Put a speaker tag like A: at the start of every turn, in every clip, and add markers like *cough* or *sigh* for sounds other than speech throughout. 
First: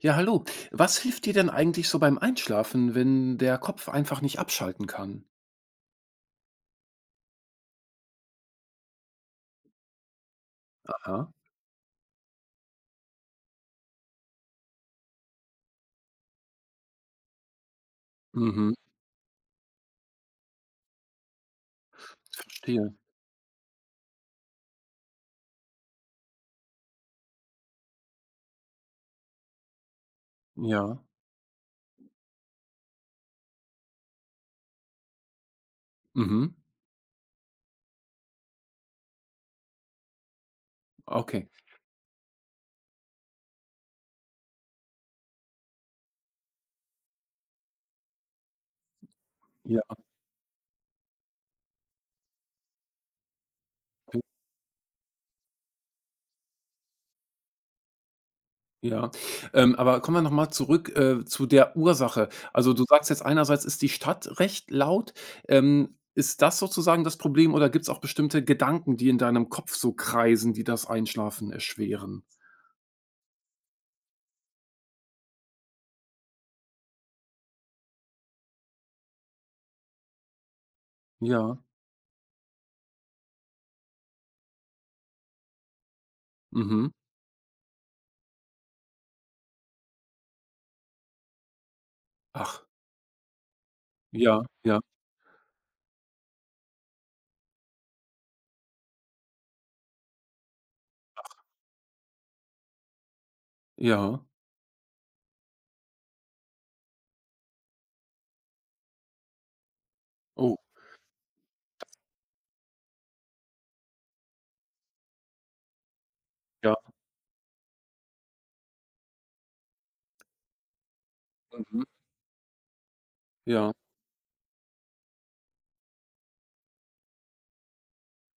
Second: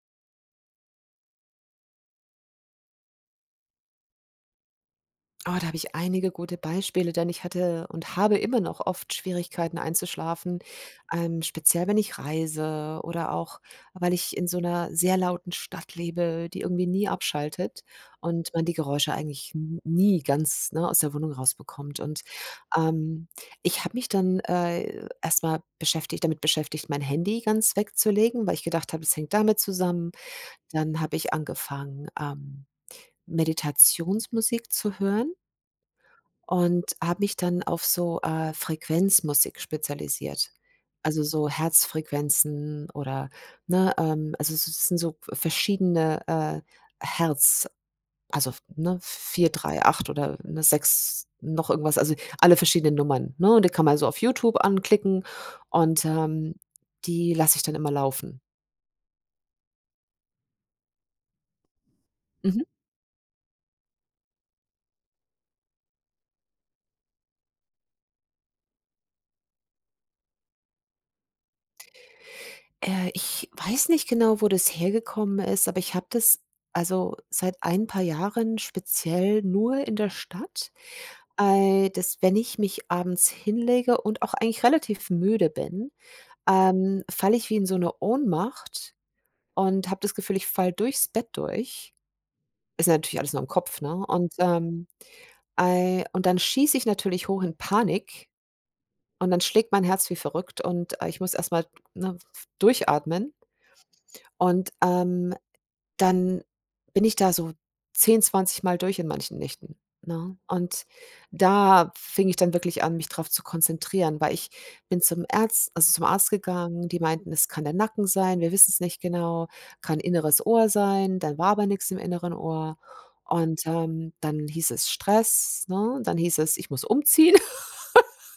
A: Ja, hallo. Was hilft dir denn eigentlich so beim Einschlafen, wenn der Kopf einfach nicht abschalten kann?
B: Oh, da habe ich einige gute Beispiele, denn ich hatte und habe immer noch oft Schwierigkeiten einzuschlafen,
A: Aha.
B: speziell wenn ich reise oder auch, weil ich in so einer sehr lauten Stadt lebe, die irgendwie nie abschaltet und man die
A: Mhm.
B: Geräusche eigentlich n nie ganz, ne, aus der Wohnung rausbekommt.
A: Verstehe.
B: Ähm, Ich habe mich dann, erst beschäftigt damit beschäftigt, mein Handy ganz wegzulegen, weil ich gedacht habe, es hängt damit zusammen. Dann
A: Ja.
B: habe ich angefangen, Meditationsmusik zu hören.
A: Mhm.
B: Und habe mich dann auf so, Frequenzmusik spezialisiert. Also,
A: Okay.
B: so Herzfrequenzen oder, ne, also, es sind so verschiedene, Herz also, ne, 4
A: Ja,
B: drei 8 oder, ne, 6 noch irgendwas, also, alle verschiedenen Nummern, ne? Und die kann man so auf
A: okay.
B: YouTube anklicken und, die lasse ich dann immer laufen.
A: Ja. Aber kommen wir nochmal zurück zu der Ursache.
B: Mhm.
A: Also du sagst jetzt einerseits ist die Stadt recht laut. Ist das sozusagen das Problem oder gibt es auch bestimmte Gedanken, die in deinem Kopf so kreisen, die das Einschlafen erschweren?
B: Ich weiß nicht genau, wo das hergekommen ist, aber ich habe das also seit ein paar Jahren speziell nur in der Stadt,
A: Ja.
B: dass wenn ich mich abends hinlege und auch eigentlich relativ müde bin,
A: Mhm.
B: falle ich wie in so eine Ohnmacht und habe das Gefühl, ich falle durchs Bett durch.
A: Ach.
B: Ist ja natürlich alles nur im Kopf, ne?
A: Ja. Ja.
B: Und dann schieße ich natürlich hoch in Panik und dann schlägt mein Herz wie verrückt und, ich muss erst mal, ne, durchatmen
A: Ja.
B: und, dann bin ich da so zehn, zwanzig mal durch in manchen Nächten, ne?
A: Oh.
B: Und da fing ich dann wirklich an, mich drauf zu konzentrieren, weil ich bin zum Ärz also zum Arzt
A: Ja.
B: gegangen. Die meinten, es kann der Nacken sein, wir wissen's nicht genau, kann inneres Ohr sein, dann war aber
A: Mhm.
B: nix im inneren Ohr.
A: Ja.
B: Dann hieß es Stress, ne? Dann hieß es, ich muss umziehen. *laughs*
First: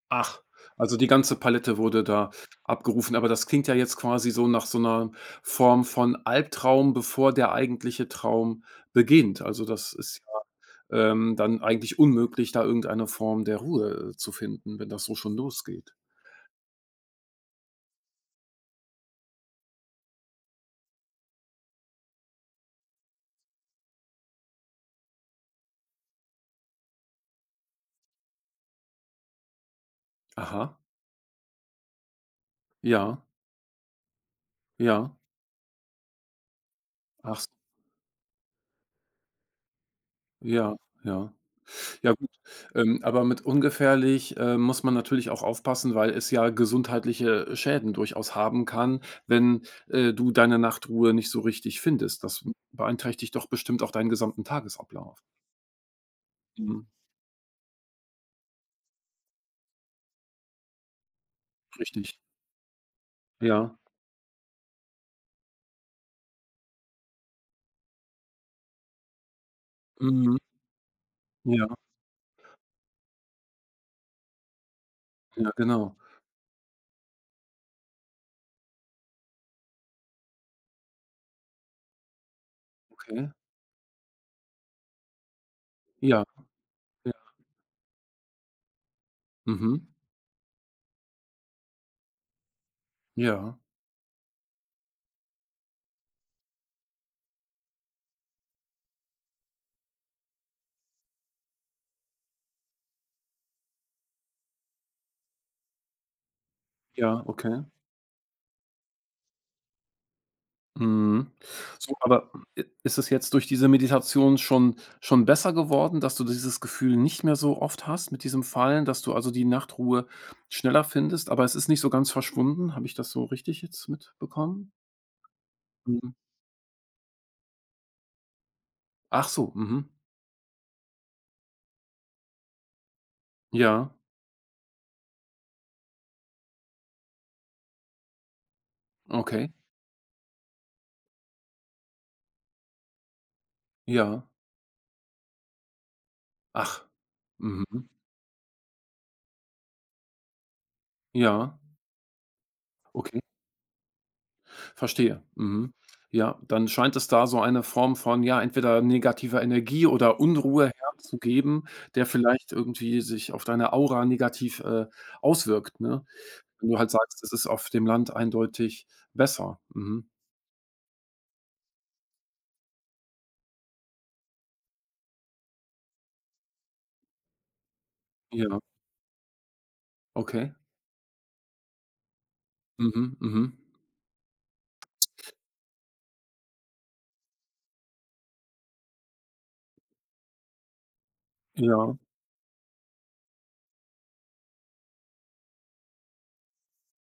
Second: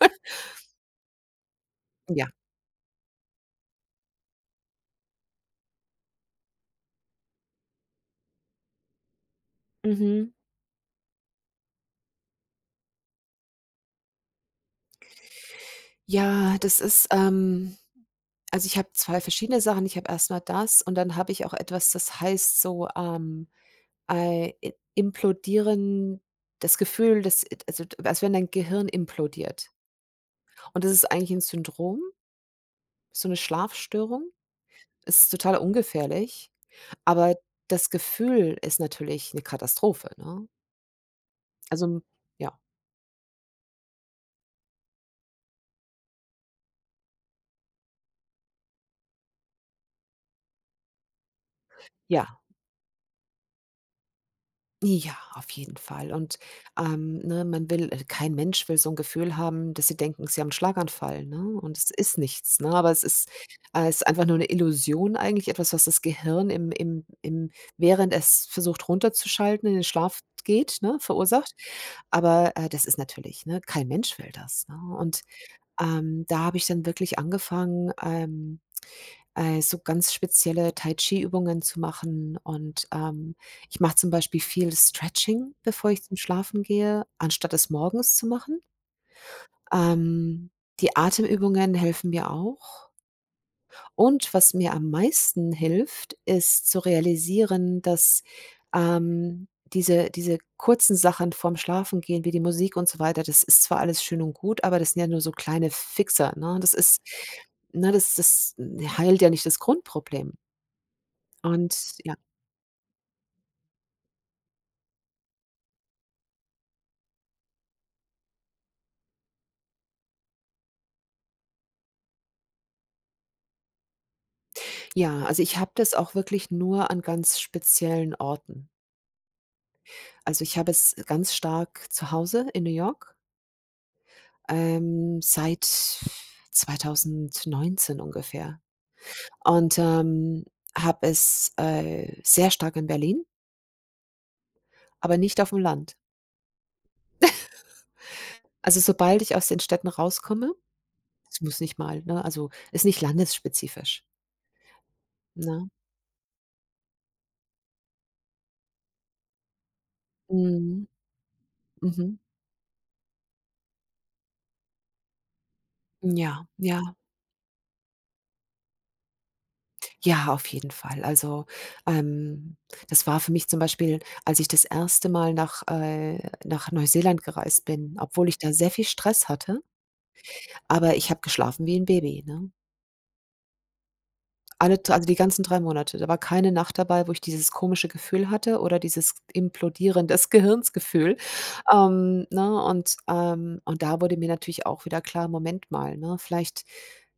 A: Ach, also die ganze Palette wurde
B: Ja,
A: da abgerufen, aber das klingt ja jetzt quasi so nach so 'ner Form von Albtraum, bevor der eigentliche Traum beginnt. Also, das ist
B: mhm.
A: ja, dann eigentlich unmöglich, da irgendeine Form der Ruhe, zu finden, wenn das so schon losgeht.
B: Ja, also, ich habe 2 verschiedene Sachen. Ich habe erstmal das und dann habe ich auch etwas, das heißt so, ei i implodieren, das Gefühl, dass it also, als wenn dein Gehirn implodiert.
A: Aha,
B: Und das ist eigentlich ein Syndrom,
A: ja,
B: so eine Schlafstörung.
A: ja.
B: Es ist total ungefährlich, aber
A: Ach s
B: das Gefühl ist natürlich eine Katastrophe, ne?
A: ja, ja.
B: Also,
A: Ja gut,
B: ja,
A: aber mit ungefährlich, muss man natürlich auch aufpassen, weil es ja gesundheitliche Schäden durchaus haben kann, wenn, du deine Nachtruhe nicht so richtig findest.
B: ja.
A: Das beeinträchtigt doch bestimmt auch deinen gesamten
B: Ja,
A: Tagesablauf.
B: auf jeden Fall.
A: Mhm.
B: Ne, man will kein Mensch will so ein Gefühl haben, dass sie denken, sie haben einen Schlaganfall, ne? Und
A: Mhm,
B: es
A: richtig.
B: ist nichts, ne? Aber
A: Ja.
B: es ist einfach nur eine Illusion eigentlich, etwas, was das Gehirn im im im während es versucht runterzuschalten, in den Schlaf
A: Mhm.
B: geht, ne, verursacht.
A: Ja,
B: Aber, das ist natürlich, ne, kein Mensch will das, ne?
A: ja, genau.
B: Da habe ich dann wirklich angefangen, so ganz spezielle Tai-Chi-Übungen zu machen und,
A: Okay.
B: ich mache zum Beispiel viel Stretching, bevor ich zum
A: Ja,
B: Schlafen gehe,
A: ja.
B: anstatt es morgens zu machen.
A: Mhm.
B: Ähm, Die Atemübungen helfen mir auch.
A: Ja,
B: Und was mir am meisten hilft, ist zu realisieren, dass, diese kurzen Sachen vorm Schlafen gehen wie die Musik und so weiter, das ist zwar alles schön und gut, aber das sind ja nur so kleine Fixer, ne? Das ist
A: ja, okay.
B: ne, das das heilt ja nicht das Grundproblem.
A: Mhm. So,
B: Und ja.
A: aber i ist es jetzt durch diese Meditation schon besser geworden, dass du dieses Gefühl nicht mehr so oft hast mit diesem Fallen, dass du also die Nachtruhe schneller findest, aber es ist nicht so ganz verschwunden? Habe ich das so richtig jetzt mitbekommen?
B: Ja, also ich habe das
A: Mhm.
B: auch wirklich nur an ganz speziellen Orten.
A: Ach so, mhm.
B: Also, ich habe es ganz stark zu Hause in New York,
A: Ja,
B: seit 2019 ungefähr
A: okay.
B: und, habe es, sehr stark in Berlin,
A: Ja.
B: aber nicht auf dem Land.
A: Ach. Mhm.
B: Also, sobald ich aus den Städten rauskomme, es
A: Ja,
B: muss nicht mal, ne? Also, ist nicht
A: okay.
B: landesspezifisch,
A: Verstehe.
B: ne?
A: Mhm. Ja, dann scheint es da so eine Form von, ja, entweder negativer Energie oder Unruhe
B: Mhm.
A: herzugeben, der
B: Mhm.
A: vielleicht irgendwie sich auf deine Aura negativ, auswirkt, ne?
B: Ja,
A: Wenn du halt
B: ja.
A: sagst, es ist auf dem Land eindeutig besser. Mhm.
B: Ja, auf jeden Fall. Also, ähm, das war für mich zum Beispiel, als ich das erste Mal nach Neuseeland gereist bin, obwohl ich da
A: Ja,
B: sehr viel Stress hatte,
A: okay.
B: aber ich habe geschlafen wie ein Baby, ne?
A: Mhm, mhm.
B: Alle also, die ganzen 3 Monate. Da war keine Nacht dabei, wo ich dieses komische Gefühl hatte oder dieses Implodieren des Gehirns. *laughs*
A: Ja.
B: Ne, und da wurde mir natürlich auch wieder klar: „Moment mal, ne, vielleicht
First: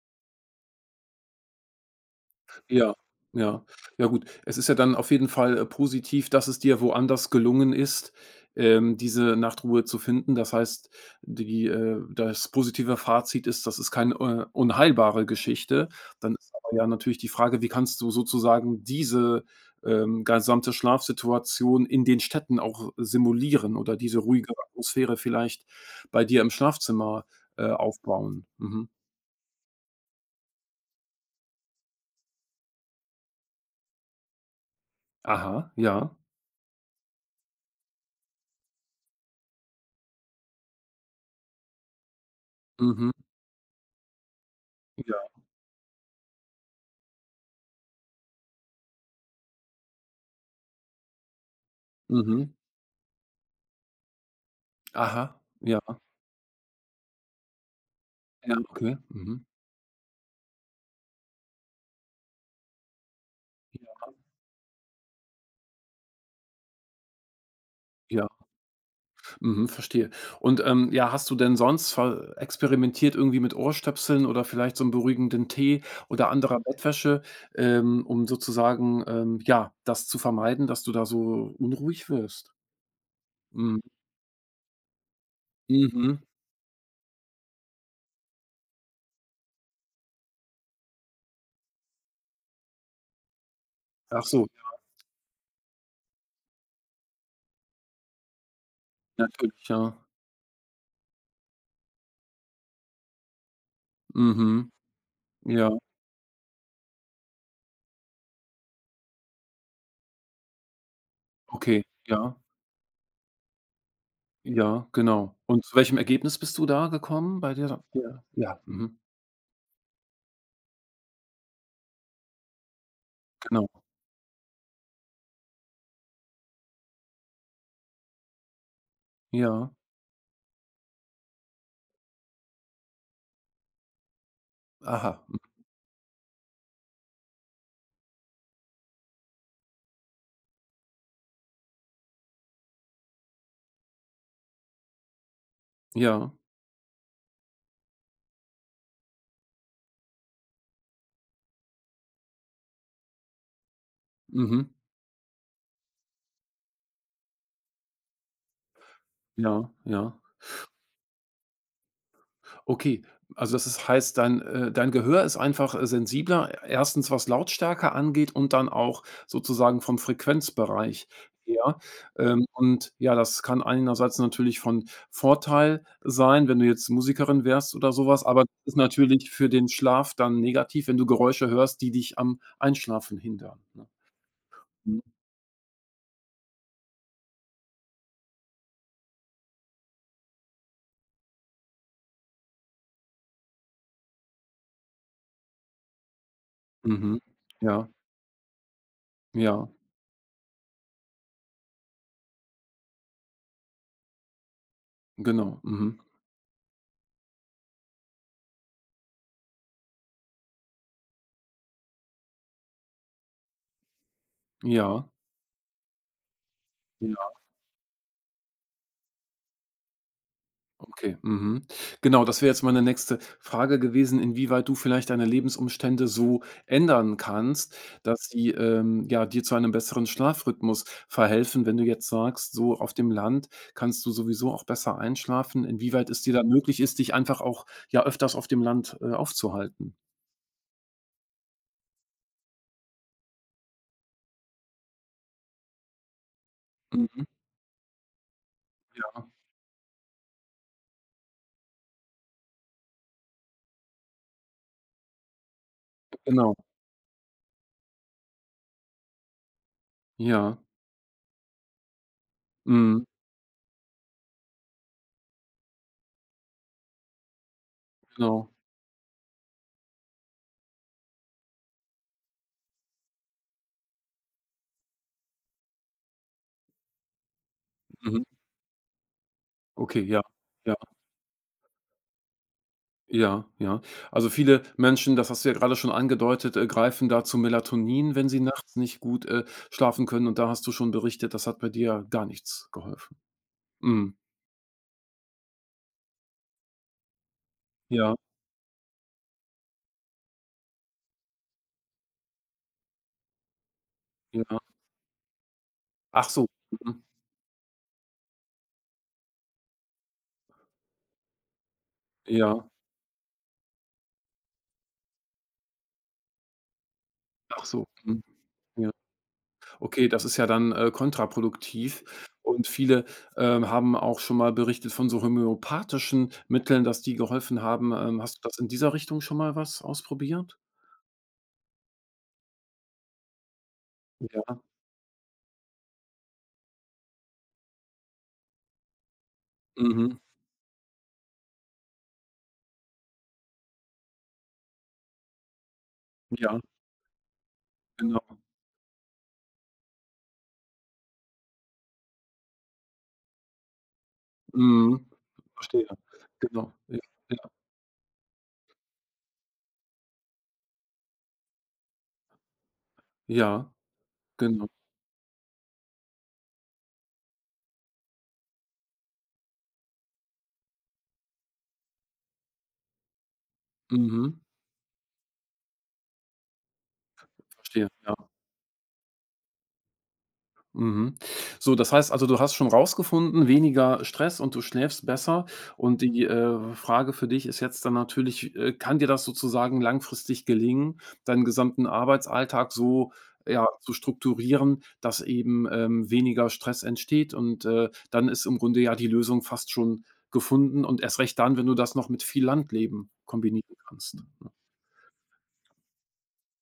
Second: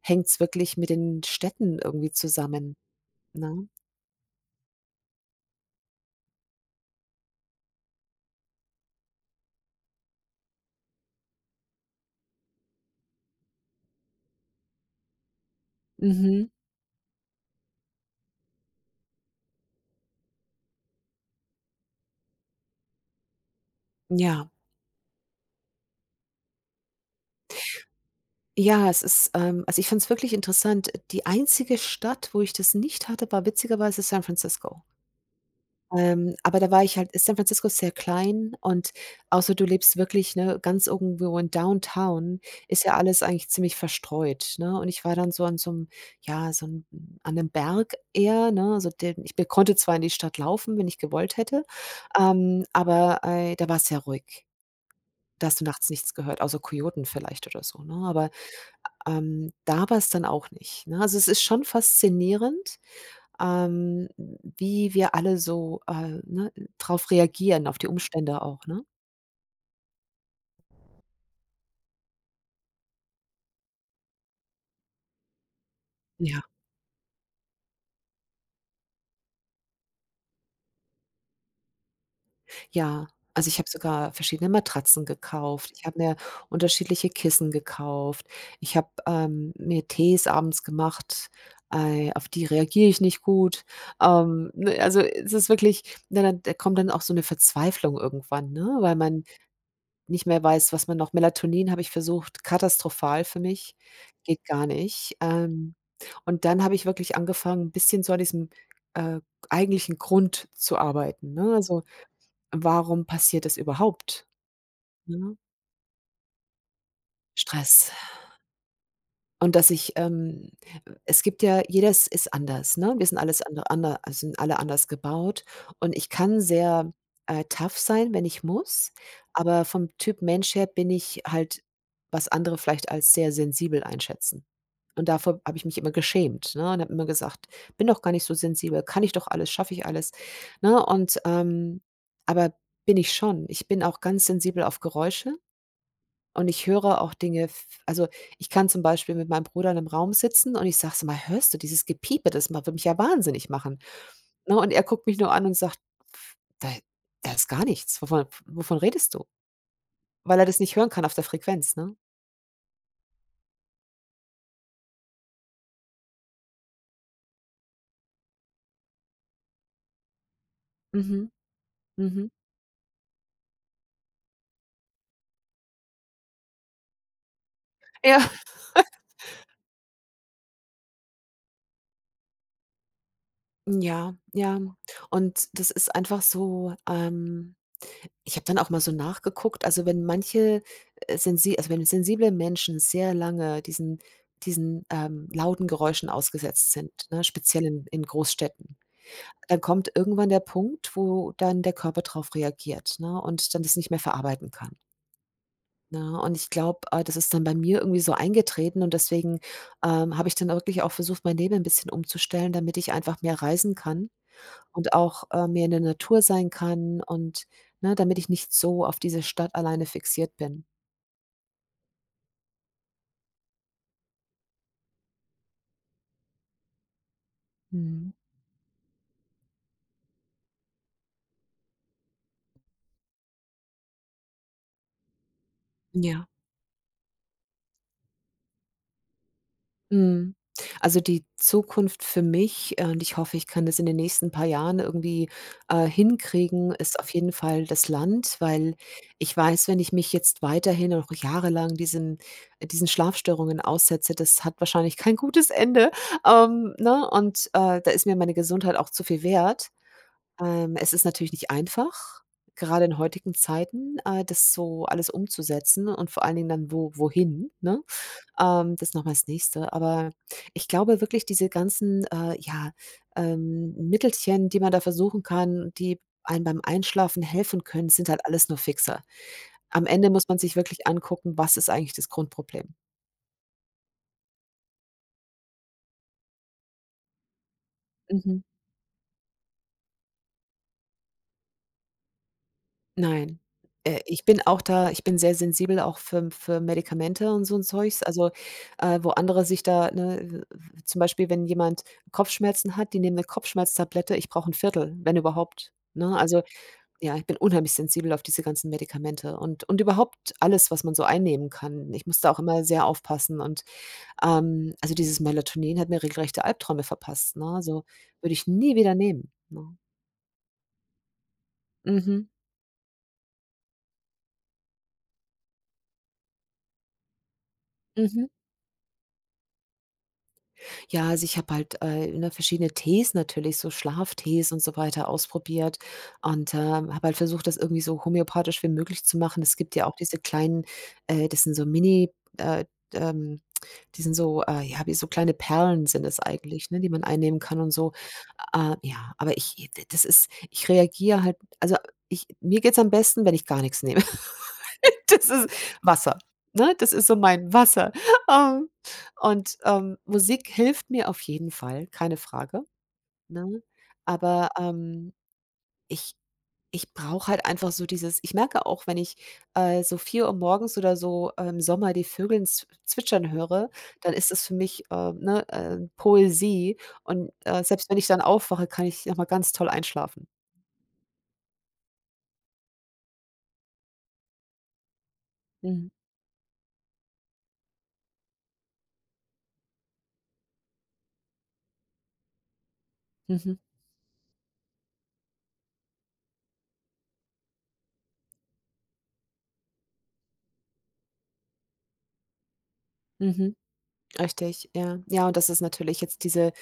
B: hängt's wirklich mit den Städten irgendwie zusammen“,
A: Ja, ja.
B: ne?
A: Ja gut, es ist ja dann auf jeden Fall, positiv, dass es dir woanders gelungen ist, diese Nachtruhe zu finden. Das heißt, die das positive Fazit ist, das ist keine, unheilbare Geschichte. Dann
B: Mhm.
A: ist aber ja natürlich die Frage, wie kannst du sozusagen diese, gesamte Schlafsituation in den Städten auch simulieren oder diese
B: Ja.
A: ruhige Atmosphäre vielleicht bei dir im Schlafzimmer, aufbauen? Mhm.
B: Ja, es ist also, ich fand's wirklich interessant. Die einzige Stadt, wo ich das nicht hatte, war witzigerweise San Francisco.
A: Aha, ja.
B: Aber da war ich halt, San Francisco ist sehr klein und außer du lebst wirklich, ne, ganz irgendwo in Downtown, ist ja
A: Mhm.
B: alles eigentlich ziemlich verstreut, ne? Und ich war
A: Ja.
B: dann so an so 'nem ja, so 'n an einem Berg eher, ne? Also, den ich be konnte zwar in die Stadt laufen, wenn ich gewollt hätte,
A: Mhm.
B: aber, da war es sehr ruhig.
A: Aha,
B: Da hast du
A: ja,
B: nachts nichts gehört, außer Kojoten vielleicht oder so, ne? Aber
A: ja, okay. Mhm.
B: da war es dann auch nicht, ne? Also, es ist schon faszinierend,
A: Ja,
B: wie wir alle so, ne, drauf reagieren, auf die
A: ja,
B: Umstände auch, ne?
A: mhm, verstehe. Und ja, hast du denn sonst ver experimentiert irgendwie mit Ohrstöpseln oder vielleicht so einem beruhigenden Tee oder
B: Ja.
A: anderer Bettwäsche, um sozusagen, ja, das zu vermeiden, dass du da so unruhig wirst?
B: Ja, also, ich habe
A: Mhm.
B: sogar verschiedene Matratzen gekauft. Ich habe mir
A: Mhm.
B: unterschiedliche Kissen gekauft. Ich habe, mir Tees abends gemacht, auf die reagiere ich nicht gut.
A: Ach so,
B: Ne, also, es ist wirklich na, da kommt dann auch so eine Verzweiflung irgendwann, ne, weil man
A: natürlich, ja.
B: nicht mehr weiß, was man noch. Melatonin habe ich versucht, katastrophal für mich, geht gar
A: Mhm.
B: nicht.
A: Ja,
B: Und dann habe ich wirklich angefangen, 'n bisschen so an diesem, äh, eigentlichen Grund zu arbeiten, ne?
A: okay.
B: Also,
A: Ja,
B: warum passiert das überhaupt,
A: ja, genau.
B: ne?
A: Und zu welchem Ergebnis bist du da gekommen bei dir?
B: Stress.
A: Ja, ja, mhm,
B: Und es gibt ja, jedes ist anders, ne? Wir sind alles andere
A: genau.
B: ander Also, sind alle anders gebaut und ich kann sehr, tough sein, wenn ich muss, aber
A: Ja,
B: vom Typ Mensch her bin ich halt, was andere vielleicht als sehr sensibel einschätzen. Und
A: aha, mhm,
B: davor habe ich mich immer geschämt, ne, und habe immer gesagt: „Bin doch gar nicht so sensibel, kann ich doch alles, schaffe ich alles“, ne? Aber bin ich schon. Ich bin auch ganz sensibel auf Geräusche
A: ja,
B: und ich höre auch Dinge f also, ich kann zum Beispiel mit meinem Bruder in einem Raum sitzen und ich sage: „Sag mal, hörst du dieses Gepiepe? Das ma Würde mich ja wahnsinnig machen.“ Ne,
A: mhm.
B: und er guckt mich nur an und sagt: „Pf, da ist gar nichts. Wovon redest du?“
A: Ja, ja.
B: Weil er das nicht hören kann auf der Frequenz, ne?
A: Okay, also das ist heißt, dein, dein Gehör ist einfach, sensibler, e, erstens was Lautstärke angeht und dann auch sozusagen vom Frequenzbereich
B: Mhm,
A: her.
B: mhm.
A: Und ja, das kann einerseits natürlich von Vorteil sein, wenn du jetzt Musikerin wärst oder
B: Ja,
A: sowas. Aber das ist natürlich für den Schlaf dann negativ, wenn du Geräusche hörst, die dich am Einschlafen hindern, ne?
B: ja, ja.
A: Mhm.
B: Und das ist einfach so, ich habe dann auch mal so nachgeguckt, also, wenn manche, sensi also, wenn sensible Menschen sehr lange diesen lauten Geräuschen ausgesetzt sind,
A: Mhm.
B: ne, speziell in
A: Ja,
B: in Großstädten, dann
A: ja,
B: kommt irgendwann der Punkt, wo dann der Körper drauf reagiert, ne, und dann das nicht mehr verarbeiten kann,
A: genau. Mhm.
B: ne? Und ich glaube, das ist dann bei mir irgendwie so eingetreten und deswegen, habe ich dann wirklich auch versucht, mein Leben 'n bisschen umzustellen, damit ich einfach mehr reisen kann. Und
A: Ja.
B: auch, mehr in der Natur sein kann und ne, damit ich nicht so auf diese Stadt alleine fixiert bin.
A: Okay, mhm. Genau, das wäre jetzt meine nächste Frage gewesen, inwieweit du vielleicht deine Lebensumstände so ändern kannst,
B: Mhm.
A: dass sie, ja, dir zu einem besseren Schlafrhythmus verhelfen. Wenn du jetzt sagst, so auf dem Land kannst du sowieso auch besser einschlafen, inwieweit es
B: Ja.
A: dir dann möglich ist, dich einfach auch, ja, öfters auf dem Land, aufzuhalten.
B: Mhm. Also, die Zukunft für mich, und ich hoffe, ich kann das in den nächsten paar Jahren irgendwie, hinkriegen, ist auf
A: Mhm.
B: jeden Fall das Land, weil
A: Ja,
B: ich weiß, wenn ich mich jetzt weiterhin noch jahrelang diesen Schlafstörungen aussetze, das hat wahrscheinlich kein gutes Ende,
A: genau.
B: ne? Und, da ist mir meine Gesundheit auch zu viel wert.
A: Ja.
B: Es ist natürlich nicht einfach, gerade in
A: Mhm.
B: heutigen Zeiten, das so alles umzusetzen und vor allen Dingen dann wo wohin, ne?
A: Genau.
B: Das ist noch mal das Nächste. Aber ich glaube wirklich, diese ganzen, ja, Mittelchen, die man da versuchen kann, die einem beim Einschlafen helfen können, sind
A: Mhm.
B: halt alles nur Fixer. Am
A: Okay,
B: Ende
A: ja.
B: muss man sich
A: Ja.
B: wirklich angucken, was ist eigentlich das Grundproblem.
A: Ja, ja. Also, viele Menschen, das hast du ja gerade schon angedeutet, greifen da zu Melatonin, wenn sie
B: Mhm.
A: nachts nicht gut, schlafen können und da hast du schon berichtet, das hat bei dir gar nichts geholfen.
B: Nein.
A: Mhm.
B: Ich bin sehr sensibel auch für Medikamente und so 'n Zeugs.
A: Ja,
B: Also, wo andere sich da, ne w zum Beispiel, wenn jemand Kopfschmerzen hat, die nehmen 'ne Kopfschmerztablette, ich brauche 'n
A: ja.
B: Viertel, wenn überhaupt, ne?
A: Ach
B: Also,
A: so. Mhm.
B: ja, ich bin unheimlich sensibel auf diese ganzen Medikamente und überhaupt alles, was man so einnehmen kann. Ich muss da auch immer
A: Ja.
B: sehr aufpassen und, also, dieses Melatonin hat mir regelrechte Albträume verpasst, ne?
A: Ach
B: Also,
A: so. Mhm.
B: würde ich nie
A: Ja.
B: wieder nehmen, ne?
A: Okay, das ist ja dann, kontraproduktiv
B: Mhm.
A: und viele, haben auch schon mal berichtet von so homöopathischen Mitteln, dass die geholfen haben. Ähm,
B: Mhm.
A: hast du das in dieser Richtung schon mal was ausprobiert?
B: Ja, also ich habe halt, ne, verschiedene Tees natürlich, so Schlaftees
A: Ja.
B: und so weiter ausprobiert und, habe halt versucht, das irgendwie so homöopathisch wie möglich zu machen. Es gibt ja auch diese
A: Mhm.
B: kleinen, das sind so Mini, äh, ähm die sind so, ja, wie so kleine Perlen sind es
A: Ja,
B: eigentlich, ne, die man einnehmen kann und so.
A: genau.
B: Ja, aber ich das ist ich reagiere halt, also, ich mir geht's am besten, wenn ich gar nichts nehme. *laughs*
A: Mhm.
B: Das ist
A: Verstehe.
B: Wasser,
A: Genau.
B: ne? Das
A: Ja,
B: ist so
A: ja,
B: mein Wasser. Ähm, und Musik hilft mir auf jeden Fall, keine Frage, ne?
A: ja,
B: Aber,
A: genau.
B: ich ich brauche halt einfach so dieses, ich merke auch, wenn ich, so vier Uhr morgens oder so, im Sommer die Vögeln zw zwitschern höre, dann ist
A: Mhm.
B: es für mich, ne, Poesie und,
A: Verstehe,
B: selbst wenn ich
A: ja.
B: dann aufwache, kann ich noch mal ganz toll einschlafen.
A: Mhm. So, das heißt also, du hast schon rausgefunden, weniger Stress und du schläfst besser.
B: Mhm.
A: Und die, Frage für dich ist jetzt dann natürlich, kann dir das sozusagen langfristig gelingen, deinen gesamten Arbeitsalltag so,
B: Mhm.
A: ja, zu strukturieren, dass eben, weniger Stress entsteht? Und dann ist im Grunde ja die Lösung fast schon gefunden und erst recht dann, wenn du das noch mit viel Landleben
B: Mhm.
A: kombinieren kannst.
B: Richtig, ja. Ja, und das ist natürlich jetzt diese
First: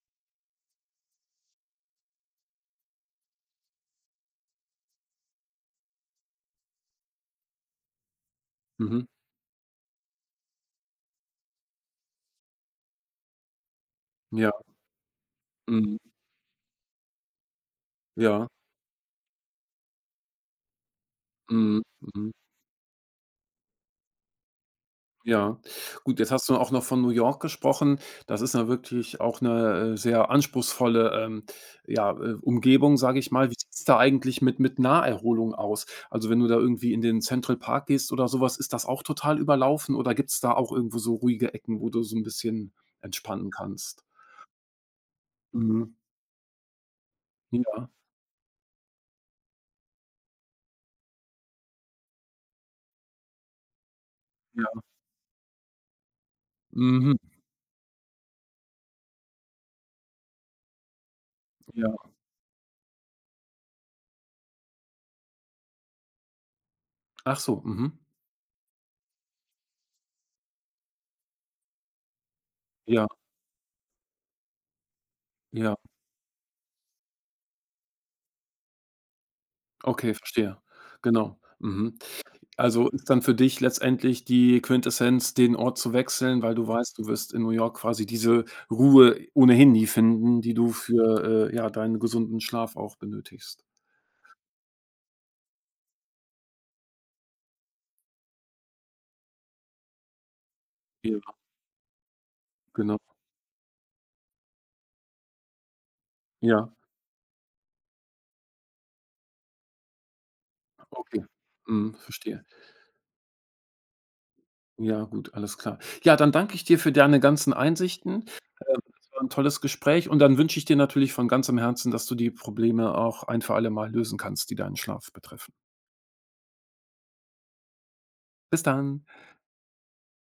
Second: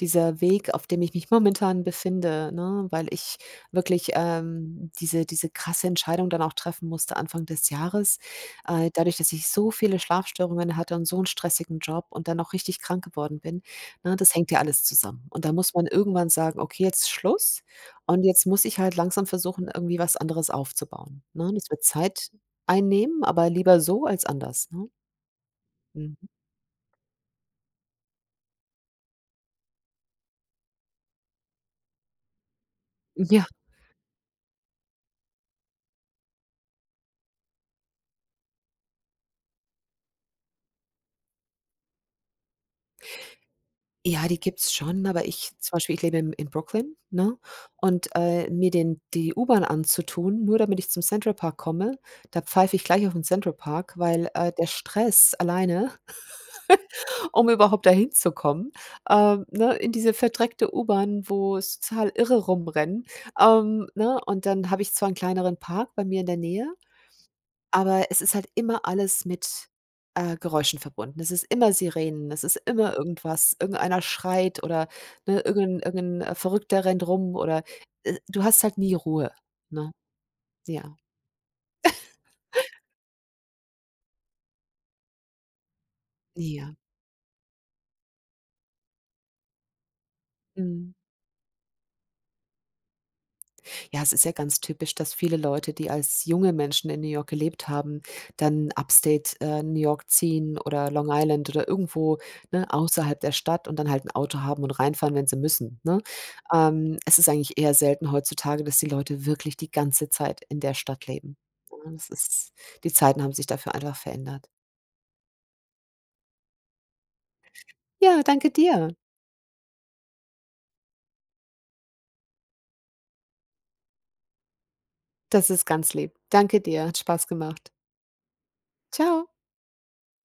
B: dieser Weg, auf dem ich mich momentan befinde, ne, weil ich wirklich, diese krasse Entscheidung dann auch treffen musste Anfang des Jahres.
A: Mhm.
B: Dadurch, dass ich so viele Schlafstörungen hatte und so einen stressigen Job und dann auch richtig krank geworden bin, ne, das
A: Ja,
B: hängt ja alles zusammen. Und da muss man
A: mhm.
B: irgendwann sagen: „Okay, jetzt Schluss und jetzt
A: Ja,
B: muss ich halt langsam versuchen, irgendwie was anderes aufzubauen“, ne? Das
A: mhm,
B: wird Zeit
A: mhm.
B: einnehmen, aber lieber so als anders, ne?
A: Ja. Gut,
B: Mhm.
A: jetzt hast du auch noch von New York gesprochen. Das ist ja wirklich auch 'ne, sehr anspruchsvolle, ja, Umgebung, sage ich
B: Ja.
A: mal. Wie sieht's da eigentlich mit Naherholung aus? Also, wenn du da irgendwie in den Central Park gehst oder so was, ist das auch total überlaufen oder gibt's da auch irgendwo so ruhige Ecken, wo du so 'n bisschen entspannen kannst?
B: Ja, die gibt's schon, aber ich zum
A: Mhm.
B: Beispiel, ich lebe in Brooklyn, ne?
A: Ja,
B: Und, mir den die U-Bahn anzutun, nur damit ich zum Central Park komme, da pfeife ich gleich auf den Central Park, weil, der
A: ja.
B: Stress alleine,
A: Mhm,
B: *laughs* um überhaupt dahin zu kommen, ne, in diese verdreckte U-Bahn, wo es
A: ja.
B: total Irre rumrennen, ne? Und dann habe ich zwar einen kleineren Park bei mir in der Nähe,
A: Ach so, mhm.
B: aber es ist halt immer alles mit, Geräuschen verbunden. Es ist immer Sirenen, es ist immer
A: Ja,
B: irgendwas, irgendeiner schreit oder, ne,
A: ja.
B: irgend 'n Verrückter rennt rum oder, du hast halt nie Ruhe, ne?
A: Okay, verstehe.
B: Ja,
A: Genau. Mhm. Also, ist dann für dich letztendlich die Quintessenz, den Ort zu wechseln, weil du
B: ja.
A: weißt, du wirst in New York quasi diese Ruhe ohnehin nie finden, die du
B: Mhm.
A: für, ja, deinen gesunden Schlaf auch benötigst.
B: Ja, es ist ja ganz typisch, dass viele Leute, die als junge Menschen in New York gelebt haben, dann Upstate, New York ziehen oder Long
A: Ja,
B: Island oder irgendwo, ne,
A: genau.
B: außerhalb der Stadt und dann halt ein Auto haben und reinfahren, wenn sie müssen, ne?
A: Ja,
B: Es ist eigentlich eher selten heutzutage, dass die Leute wirklich die ganze Zeit in der Stadt
A: okay.
B: leben. Ja,
A: Mhm,
B: das
A: verstehe.
B: ist Die Zeiten haben sich dafür einfach verändert.
A: Ja, gut, alles klar. Ja, dann danke ich dir für deine ganzen
B: Ja,
A: Einsichten.
B: danke
A: Ähm,
B: dir.
A: es war 'n tolles Gespräch und dann wünsche ich dir natürlich von ganzem Herzen, dass du die Probleme auch ein für alle Mal lösen kannst, die deinen Schlaf
B: Das
A: betreffen.
B: ist ganz lieb. Danke dir, hat Spaß gemacht.
A: Bis dann.
B: Ciao.